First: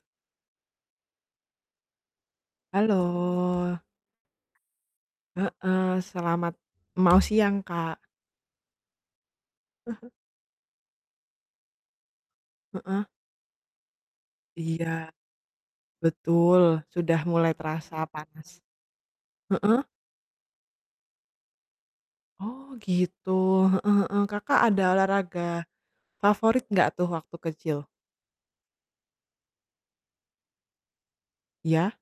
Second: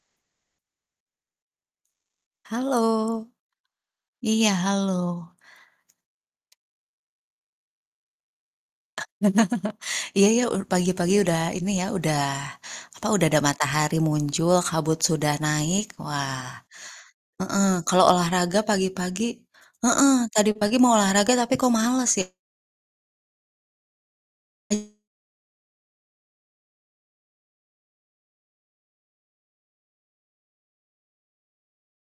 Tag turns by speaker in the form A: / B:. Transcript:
A: Halo.
B: Halo. Iya, halo.
A: Heeh, selamat mau siang, Kak.
B: Iya iya, u pagi-pagi udah ini ya, udah
A: Heeh.
B: apa, udah ada matahari muncul,
A: Iya.
B: kabut sudah naik. Wah,
A: Betul, sudah mulai
B: heeh,
A: terasa
B: kalau
A: panas.
B: olahraga pagi-pagi
A: Heeh?
B: heeh, tadi pagi mau olahraga tapi kok males,
A: Oh, gitu, heeh heeh, Kakak ada
B: ya.
A: olahraga favorit gak tuh waktu kecil? Ya?